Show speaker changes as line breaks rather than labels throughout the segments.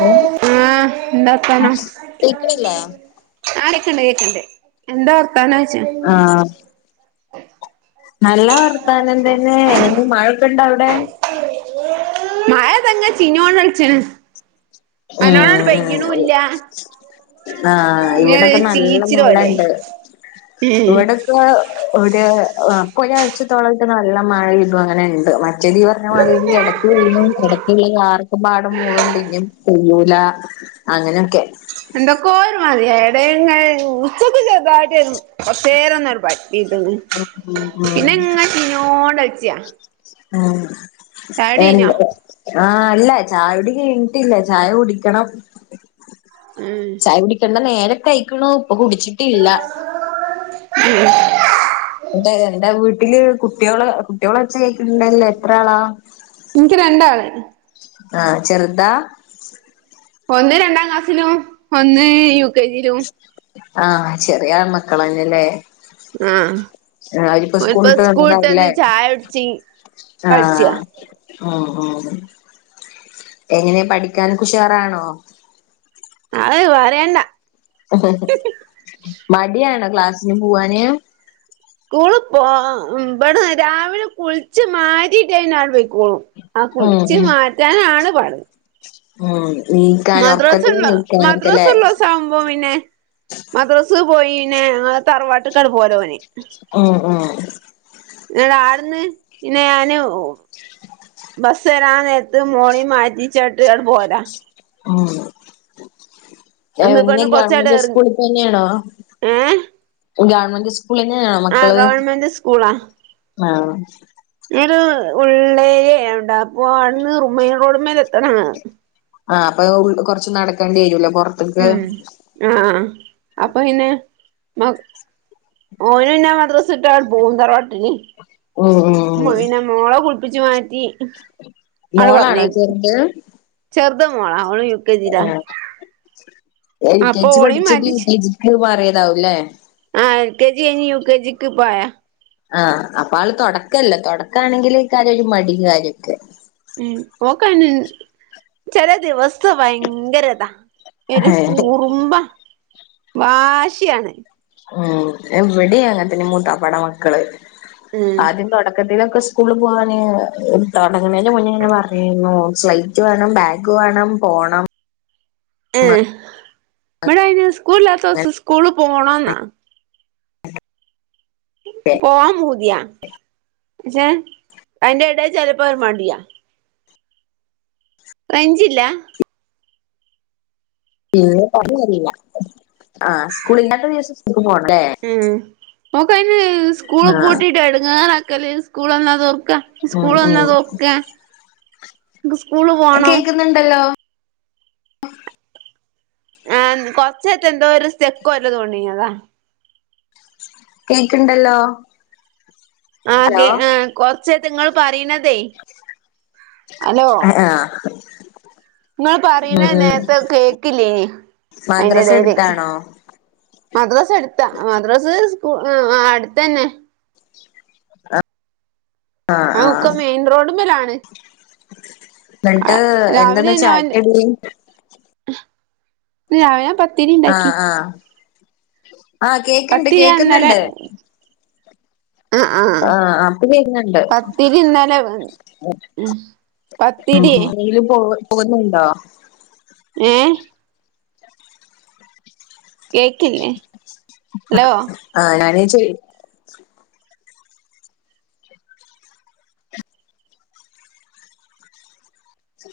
Hello
ഉം ന്താ വർത്താനം
കേക്ക്ണില്ലേ
ആഹ് കേക്ക്ണ്ട് കേക്ക്ണ്ട് എന്താ വർത്താനോയിച്ച
ആഹ് നല്ല വർത്താനം തെന്നെ എങ്ങനെ മഴൊക്കെണ്ടോ അവിടെ
മഴ തങ്ങ് ചീഞ്ഞോണ്ട് ഒലിച്ച്ണ് നല്ലോണം ആണ്ട് പൊയ്യുണും
ഉം
ല്ല
ആഹ് ഇവിടൊക്കെ നല്ല
ചീച്ചില് പോലെ
മഴണ്ട്
ഏഹ്
ഇവിടെക്കെ ഇവിടെ അ പ്പൊ ഒരാഴ്ചത്തോളായിട്ട് നല്ല മഴ ഇതും അങ്ങനെ ഉണ്ട് മറ്റേത് നീ പറഞ്ഞ മാതിരി ഇട [unintelligible] പെയ്യുല അങ്ങനോക്കെ
എന്തൊക്ക ഒര് മാരിയ എടെ [unintelligible] കൊറച്ചേരണ്ട്
ഉം
[unintelligible]
ഉം
പിന്നെങ്ങനെ ചീഞ്ഞോണ്ടൾച്ച
ആഹ് എൻ
കയിഞ്ഞോ
ആഹ് അല്ലാ ചായുടി കയിഞ്ഞിട്ടില്ല ചായ കുടിക്കണം
ഉം
കുടിക്കേണ്ടേ നേരക്കയിക്ക്ണു ഇപ്പൊ കുടിച്ചിട്ടില്ല
ഉം
[unintelligible] എന്റെ വീട്ടില് കുട്ടിയോള് കുട്ടിളേ ഒച്ചാ കേക്കാണ്ടല്ലോ എത്ര ആളാ
ഇൻക്ക് രണ്ടാള്
ആഹ് ചെറ്താ
ഒന്ന് രണ്ടാം ക്ലാസ്സിലും ഒന്ന് യു കെ ജിലും
ആഹ് ചെറിയ ആൺ മക്കള് അണ്ല്ലേ
ആഹ്
അര്പ്പം
ഓൽപ്പോ
സ്കൂളിട്ട് വന്നതാവുല്ലേ
സ്കൂള്ട്ടന്ന് ചായ കുടിച്ച് കളിച്ചാ
ആഹ് ഉം ഉം എങ്ങനെ പഠിക്കാനൊക്കെ ഉഷാറാണോ
അഹ് പറയേണ്ട
മടിയാണോ ക്ലാസിന് പൂവാന്
സ്കൂള് പോ ആ ഉം ഇബട്ന്ന് രാവിലെ കുളിച്ച് മാറ്റികിട്ടികയിഞ്ഞ ആണ്ട് പെയ്ക്കോളും ആ
ഉം
കുൾച്ച്
ഉം
മാറ്റാണ് പാട്
ഉം നീക്കാന്
മദ്രസ
ഒർക്കത്ത്ന്ന്
ഉള്ള മദ്രസ
നീക്കാനൊക്കെല്ലെ
ഉള്ള ദിവസം ആവുമ്പോ പിന്നെ മദ്രസ് പോയി പിന്നെ ഞങ്ങളെ തറവാട്ട്ക്കാണ്ട് പോയത ഓന്
ഉം ഉം
ന്നട്ട് ആട്ന്ന് പിന്നെ ഞാന് ഓ ബസ്സ് വെരാൻ നോരത്ത് മോളീം മാറ്റി ചാട്ട് ആണ്ട് പോയതാ
ഉം എഹ്
ഇന്നിപ്പോ
ങ്ങനെ
ഇന്ന് കൊറച്ചാട്
ഗവണ്മെന്റ്
എറങ്ങി
സ്കൂളി തന്നെയാണോ
ഏഹ്
ഗവൺമെന്റ് സ്കൂൾലെന്നെയേണോ
ആഹ്
മക്കള്
ഗവൺമെന്റ്
ആഹ്
ഇങ്ങ്നെ ഒരു ഉള്ളേരിയ ആയോണ്ടാ പ്പൊ ആട്ന്ന് റു മെയ്ൻ റോഡ്മ്മെല് നിർത്ത്ണാണാ
ആഹ് അപ്പൊ അഹ് ഉൾ കൊർച്ച് നടക്കെണ്ട്യെരുംല്ലെ കൊർ
ഉം ആഹ് അപ്പപിന്നെ മക് ഓന് പിന്നെ ആൺ മദ്രസ്ട്ടാ ആണ്ട് പോംവും തറവാട്ടില്
ഓന് [unintelligible]
മ്മ്ഹ് പിന്നെ മോളെ കുൾപ്പിച്ച് മാറ്റി അണ്ട്
മോളാണോ
പർഞ്ഞയ്
ചെറുത്
ചെർത് മോളാ ഓള് യു
ആഹ് എൽ കെ
അപ്പൊ
ജി
ഓളേം
പഠിച്ചിട്ട്
മാറ്റി
യു കെ ജിക്ക് മാറിയതാവുംല്ലേ
ആഹ് എൽ കെ ജി കയിഞ്ഞ് യു കെ ജിക്ക് പ്പ ആയാ
ആഹ് അപ്പ ആള് തൊടക്കല്ല തൊടക്കാണെങ്കില് എയ്ക്കാരം ഒര് മടിം കാര്യൊക്കെ
ഉം ഓക്കഅയ്ന് ചെലേ ദിവസം ഭയങ്കര ഇതാ ങ്ങനെഒരു കുറുംമ്പാ വാശിയാണ്
ഉം അഹ് ഇവടിം അങ്ങൻത്തെന്നെ മൂത്താപ്പാടെ മക്കള്
ഉം
ആദ്യം തൊടക്കത്തിലൊക്കെ സ് കൂൾള് പോകാന് തൊടങ്ങണേന്റെ മുന്നേ ഇങ്ങനെ പർഞ്ഞീന്നു സ്ലെയ്റ്റ് വേണം ബാഗ് വേണം പോണം
ഇഹ് ഇബടെ അയ്‌ന് സ്കൂള് ഇല്ലത്തോസം സ്കൂള് പോണംന്നാ
അങ്ങനൊക്കെ
പോവാൻ പൂത്യാ പക്ഷേ അയ്ൻ്റെ എടെ ചെൽപ്പൊ ഒര് മടിയാ റെയ്ഞ്ചില്ലാ
ഇങ്ങനെ [unintelligible] യില്ല ആഹ് സ്കൂള് ഇല്ലാത്ത ദിവസം സ്‌കൂൾക്ക് പോവണ്ടേ
ഉം മോക്ക് അയ്ന് സ്കൂള്
ആഹ്
പൂട്ടിയിട്ട് എടങ്ങേറ് ആക്കലെയ് സ്കൂള് എന്നാ തൊർക്കാ
ഉം
ഇസ്കൂള് എന്നാ
ഉം
തൊക്കാ
എഹ് കേക്ക്ന്ന്ണ്ടല്ലോ
ആഹ് ന്ന് കൊർച്ച് ആയ്ട്ട് എന്തോ ഒര് സ്റ്റെക്ക് പോലെ തോണി അതാ
കേക്ക്ണ്ടല്ലോ
ആഹ്
ഹലോ
കേ ആഹ് കൊർച്ചേര്ത്ത് ഇങ്ങള് പറീണതെയ്
അഹ് ആഹ്
ഇങ്ങള്
ഉം
പറീണെഹ്
ഉം
നേരത്തെ അഹ് കേക്ക്ല്ലേയ്നി
മദ്രസ
അയിന്റെഎടേല്
എടുത്താണോ
മദ്‌റസ് എട്ത്ത മദ്രസ് സ്കൂ ആഹ് അഹ് അട്ത്തെന്നെ ആഹ് ഉക്കം മെയ്ൻ റോഡ്മ്മലാണ്
ന്ന്ട്ട് എന്തണ് ചായക്കടി
ഇഹ് ഞായാമ്പ
ആഹ് ആഹ് ആഹ് കേക്ക്ണ്ട്
പത്തിരിയാ
കേക്ക്ന്ന്ണ്ട്
ഇന്നലെ
ആഹ് അഹ് ഇപ്പക്കേക്ക്ന്ന്ണ്ട്
പത്തിരി ഇന്നലെ
ആഹ്
ഉം
ആഹ്
പത്തിരി
ആഹ് ആരെങ്കിലും പോവ് പോര്ണ് ണ്ടോ
ഏഹ് കേക്കില്ലേ ഹലോ
അ ആ ഞാനേച്ചെ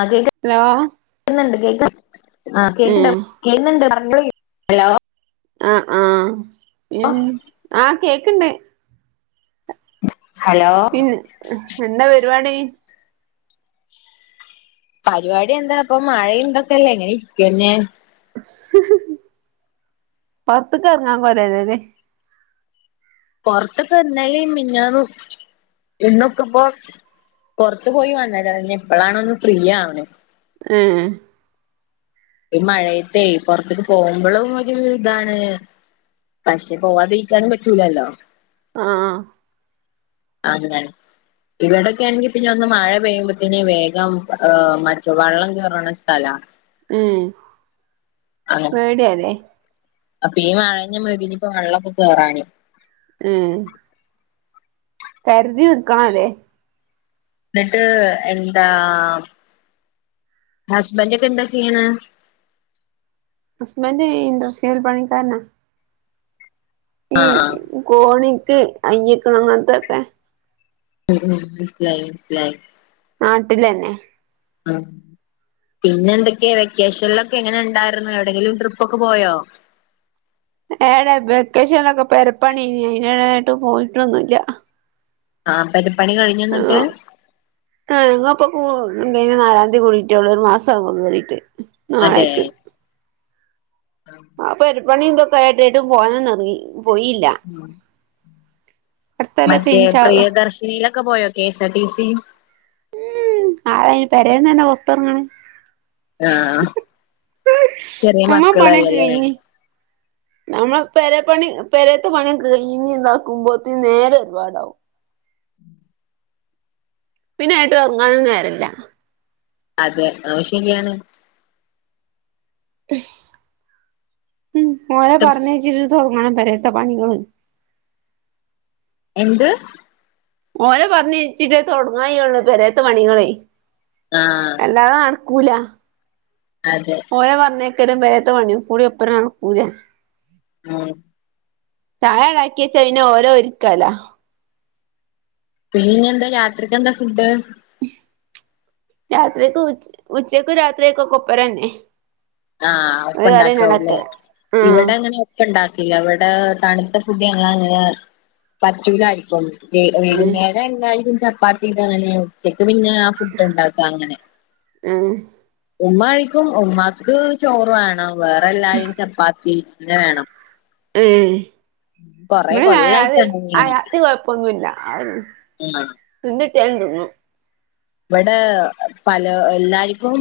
ആ കേക്ക്
ഹലോ
ക്ക്ന്ന്ണ്ട് കേക്ക് ആ കേക്ക്
ഉം
കേന്നുണ്ട് പറഞ്ഞോളി ഹലോ
അഹ് അഹ് ഉം അഹ് കേക്ക്ണ്ട്
ഹലോ
പിൻ എന്താ പരുപാടി
പര്വാടി എന്താ ഇപ്പൊ മഴ ന്തൊക്കെല്ലേ ഇങ്ങനെ ഇരിക്കന്നെ
പൊർത്ത്ക്കെറങ്ങാൻ [unintelligible]
പൊറത്ത്ക്ക് ഇന്നലേം മെഞ്ഞാന്നും ഇന്ന്ക്കുപ്പോ പൊറത്ത് പോയി വന്നതാ ഇഞ്ഞിപ്പളാണ് ഒന്ന് ഫ്രീ ആവണ്
ഏഹ്
ഈ മഴയത്തെ പൊറത്ത്ക്ക് പോവുമ്പളും ഒരു ഇതാണ് പക്ഷെ പോവാതിരിക്കാനും പറ്റൂലല്ലോ
ആഹ്
[unintelligible] ഇവിടൊക്കെ ആണെങ്കി പിന്നെ ഞങ്ങ മഴ പെയ്യുമ്പോത്തിന് വേഗം ഉം മറ്റു വെള്ളം കേറ്ണ സ്ഥലാ
ഉം
അങ്ങനെ
പേടിയാലേ
അപ്പൊ ഈ മഴഞ്ഞ [unintelligible] ഇപ്പൊ വെള്ളൊക്കെ കേറാന്
ഉം കര്തി നിക്കണം ല്ലേ
ന്നിട്ട് എന്താ ഹസ്ബൻറ്ക്കെ എന്താ ചെയ്യണേ
ഹസ്ബൻഡ് ഇണ്ടസ്ട്രിയൽ പണിക്കാരന ഈ
ആ ആ
കോണിക്ക് കൈയ്യക്ക്ണ അങ്ങനത്തൊക്കെ
ഉം ഉം നിസ്ലായി നിസ്ലായി
നാട്ടിലെന്നെ
ആഹ് പിന്നെ എന്തൊക്കെയാ വെക്കേഷൻലൊക്കെ എങ്ങനെ ണ്ടായിര്ന്ന് എവിടെങ്കിലും ട്രിപ്പൊകെ പോയോ
ഏടെ വെക്കേഷനൊക്കെ പെരപ്പണിയേനി അയിൻ്റെടെട്ടും പോയിട്ടൊന്നുല്ല
ആഹ് പെരിപ്പണി
ആഹ്
കഴിഞ്ഞുന്നിട്ട്
ആഹ് ഞങ്ങപ്പോ പോ [unintelligible] നാലാന്തി കൂടിട്ടേ ഉള്ളൂ ഒരു മാസ കേരിട്ട് നാളേക്ക്
അം
ആ പെരപ്പണി ഇതൊക്കെ ആയിട്ടെട്ടും പോകാനൊന്നും എർങ്ങി പോയില്ല
ഉം
അടുത്തൊല്ലൊക്കെ
മറ്റേ
ഇൻഷാ അള്ളാ
പ്രിയദർശിനീലൊക്കെ പോയോ കെഎസ് ആർ ടി സി
ഉം ആരായിന് പെരേന്നെന്നെ പൊർത്തെറങ്ങ്ണ്
അഹ് ചെറിയ
നമ്മളെ
മക്കളല്ലല്ലേ
നമ്മള് പെരപ്പണി പെരേത്തെ പണിയങ് കഴഞ്ഞിതാക്കുമ്പോത്തിന് നേരം ഒരുപാടാവും പിന്നെ ഏട്ടും എർങ്ങാനും നേരല്ല
അതെ അതും ശരിയാണ്
ഉം ഓരെ പറഞ്ഞയിച്ചിട്ട് തുടങ്ങണം പെരെത്ത പണികള്
എന്ത്
ഓരെ പറഞ്ഞച്ചിട്ടേ തുടങ്ങാൻകഴിയുള്ളു പെരെത്തെ പണികളേ
ആഹ്
അല്ലാതെ നടക്കൂല
അതെ
ഓരെ പറഞ്ഞയക്കലും പെരെത്തെ പണിയും കൂടി ഒപ്പരം നടക്കൂല
ആഹ്
ചായ ഇണ്ടാക്കിയെച്ച പിന്നെ ഓലെ ഒരുക്കല
ഇനിഞ്ഞെന്താ രാത്രിക്കെന്ത ഫുഡ്
രാത്രിക്കും ഉ ഉച്ചക്കും രാത്രിക്കൊക്കെ ഒപ്പരെന്നെ
ആഹ് ഒപ്പം ഉണ്ടാക്കാവു ല്ലേ
ആഹ്
ഇവിടെ അങ്ങനെ ഇപ്പം ഇണ്ടാക്കില്ല ഇവിടെ തണുത്ത ഫുഡ് ഞങ്ങളങ്ങനെ പറ്റൂലാര്ക്കും വെ
ഉം
വൈകുന്നേരം എന്തായാലും ചപ്പാത്തിയൊക്കെങ്ങനെ ഉച്ചക്ക് പിന്നെ ആ ഫുഡ് ഉണ്ടാക്ക അങ്ങനെ
ഉം
ഉമ്മ കഴിക്കും ഉമ്മാക്ക് ചോറ് വേണം വേറെ എല്ലാരും ചപ്പാത്തി തന്നെ വേണം
ഏഹ്
കൊറെ
ഇവിടെ അയാല്
കൊല്ലായിട്ടാണ് ഇങ്ങനെ
അയാത്തി കൊഴപ്പൊന്നുല്ല [unintelligible] എന്ത് ഇട്ടിയാലും തിന്നും
ഇവിടെ പലർ എല്ലാരിക്കും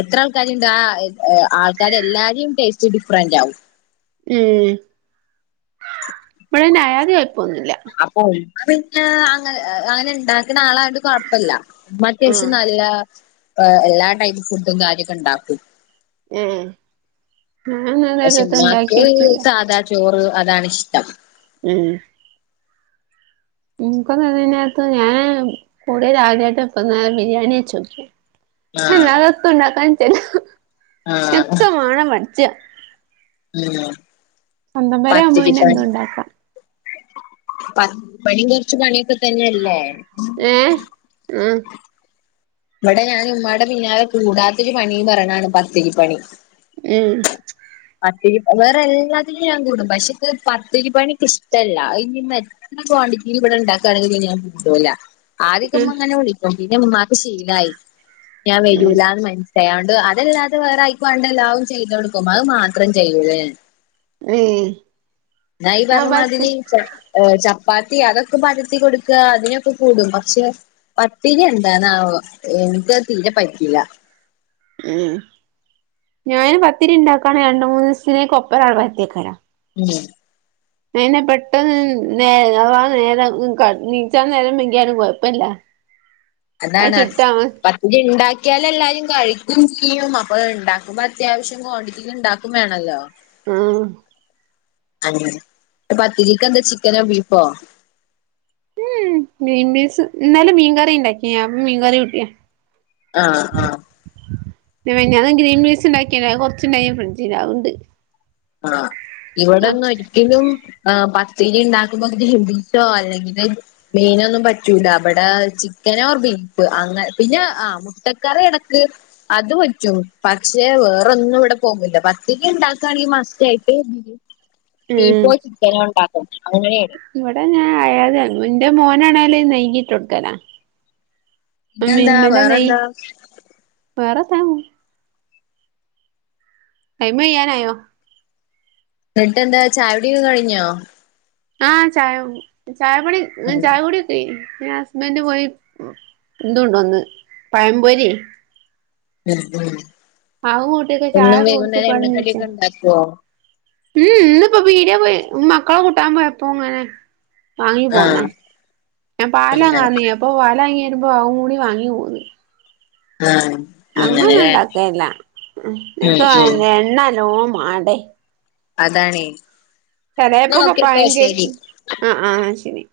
എത്ര ആൾക്കാര്ണ്ട് ആ ആൾക്കാര് എല്ലാരിം ടേസ്റ്റ് ഡിഫ്രന്റ് ആകും
ഉം ഇവിടെ പിന്നെ അയാതി കൊയപ്പോന്നുല്ല
അപ്പൊ ഓൽക്ക് പിന്നെ അന അങ്ങനെ ഇണ്ടാക്ക്ന്ന ആളായോണ്ട് കൊഴപ്പല്ല മത്യാവശ്യം
ആഹ്
നല്ല എ എല്ലാ ടൈപ്പ് ഫുഡും കാര്യൊക്കെ ഇണ്ടാക്കും
ഏഹ് ഞാൻ
പക്ഷെ
[unintelligible]
ഉമ്മാക്ക്
ഇണ്ടാക്കിയോക്കില്ല
സാധാ ചോറ് അതാണിഷ്ടം
ഉം ഇൻകു അത്‌ അതന്നെട്ത്തെ ഞാൻ കൂടിയേത് ആദ്യായിട്ടപ്പത് ബിരിയാണി കഴിച്ചു
ആഹ്
അല്ലാതെ എത്തും ഇണ്ടാക്കാൻ നിച്ചല്ല
ആഹ്
എത്തും മാണം പഠിച്ച
[unintelligible]
സ്വന്തം പേര ആവുമ്പോ
പത്തിരി
പിന്നെ
പൽ
എന്തും ഉണ്ടാക്കാം
പ പണി കൊറച്ച് പണിയൊക്കെ തന്നെയല്ലേ
ഏഹ് ഉം
ഇവടെ ഞാൻ ഇമ്മാടെ പിന്നാലെ കൂടാത്തൊരു പണി പറയണാണ് പത്തിരി പ്പണി
[unintelligible]
പത്തിരിപ്പണി വേറെ എല്ലാത്തിനും ഞാൻ കൂടും പക്ഷേ ഇത് പത്തിരിപണി ഇക്കി ഇഷ്ടല്ല. അത് ഇനി അത്ര കോണ്ടിറ്റീല് ഇവിടെ ഇണ്ടാക്കണെങ്കിൽ [unintelligible] ഞാൻ കൂട്ടുല്ല ആദ്യക്കെ
ഉം
ഇമ്മ ഇങ്ങനെ വിളിക്കും പിന്നെ ഇമ്മാക്ക് ശീലായി ഞാൻ
ഉം
വരൂലാന്ന് മന ചെയാണ്ട് അതല്ലാതെ വേറെ അയിക് വേണ്ട എല്ലാവും ചെയ്ത് കൊടുക്കും അത് മാത്രം ചെയ്യുല്ല ഞാൻ
ഉം
ഞാൻ ഈ പറഞ്ഞ മാതിരി ഏഹ് ചപ്പാത്തി അതൊക്കെ പരത്തി കൊടുക്ക അതിനൊക്കെ കൂടും പക്ഷെ പത്തിരി എന്താ ന്താവോ എനിക്കത് തീരെ പറ്റീല്ല
ഉം ഞാന് പത്തിരി ഇണ്ടാക്കാണെങ്കി രണ്ട് മൂന്നീസത്തിനേക്കൊപ്പരാ പരത്തി വെക്കല
ഉം
അയെന്നെ പെട്ടെന്ന് നേ ആ നേരം നീച്ചാ നേരം വെഗ്ഗിയാലും കൊഴപ്പല്ല
അതാണ് അത്
ചുട്ടാ മതി
പത് ഇത് ഇണ്ടാക്കിയാലല്ലാരിം കഴിക്കും ചെയ്യും അപ്പൊ ഇണ്ടാക്കുമ്പോ അത്യാവശ്യം ക്വാണ്ടിറ്റില് ഉണ്ടാക്കും വേണല്ലോ
ഉം
അതെ അത് പത്തിരിക്കെന്താ ചിക്കനോ ബീഫോ
ഉം ഗ്രീൻപീസ് ഇന്നാലും മീൻകറി ഇണ്ടാക്കി ഞാൻ മീൻകറി കൂട്ടിയാ
ആഹ് ആഹ്
പിന്നെ മിഞ്ഞാന്ന് ഗ്രീൻ പീസ് ഉണ്ടാക്കിന് അത് കുറച്ചുണ്ടായിന് ഫ്രിഡ്ജില് അത്ണ്ട്
ആഹ്ഇവിടൊന്നും ഒരിക്കലും ആഹ് പത്തിരി ഉണ്ടാക്കുമ്പോ ഗ്രീൻ പീസോ അല്ലെങ്കില് മീനൊന്നും പറ്റൂല വിടെ ചിക്കനൊ ഓർ ബീഫ് അങ്ങെ പിന്നെ ആ മുട്ടക്കറി എനക്ക് അത് പറ്റും പക്ഷെ വേറൊന്നും ഇവിടെ പോകില്ല പത്തിരി ഉണ്ടാക്കാണ് ഈ മ തീർച്ചയായിട്ട്
ഉം
ബീഫോ ചിക്കനോ ഉണ്ടാക്കും അങ്ങനെയാണ്
ഇവിടെ ഞാൻ അയാത എന്റെ മോനാണെങ്കില് നെയ്യിട്ട് കൊടുക്കലാ
പിന്നെന്താ
മിൽമന്റെ നെയ്യ്
വേറെന്താ
വേറെന്താ ടൈമ് കയ്യാനായോ
എന്നിട്ടെന്താ ചായുടിയൊക്കെ കഴിഞ്ഞോ
ആഹ് ചായ ചായ കുടി
ഉം
ചായ കുടി പിന്നെ ഹസ്ബൻഡ് പോയി എന്തുകൊണ്ടോന്ന് പഴംപൊരി അത് കൂട്ടിയൊക്കെ ചായ
എന്നും വൈകുന്നേരം
കുടിച്ചിട്ടാണ്
എണ്ണക്കടി
നീച്ചേ
ഒക്കെ ഉണ്ടാക്കുവോ
ഉം ഇന്നിപ്പോ പീടിയെ പോയി മക്കളെ കൂട്ടാൻ പോയപ്പോ ഇങ്ങനെ മാങ്ങി പോന്നാ
ആഹ്
ഞാൻ
അങ്ങനെ
പാലാങ്ങാന് പറഞ്ഞിന് അപ്പോൾ പാലാങ്ങി വരുമ്പോൾ അവും കൂടി വാങ്ങി ഇങ്ങ് പോന്നു
ആഹ് അങ്ങനെല്ലേ
അങ്ങൊന്നുംണ്ടാക്കല്ല
ഉം
നിക്ക്
ഉം
എണ്ണ നല്ലോം മാണ്ടേ
അതാണ്
ചെലെപ്പൊ പയ കേക്ക് ആഹ് ആഹ് ശരി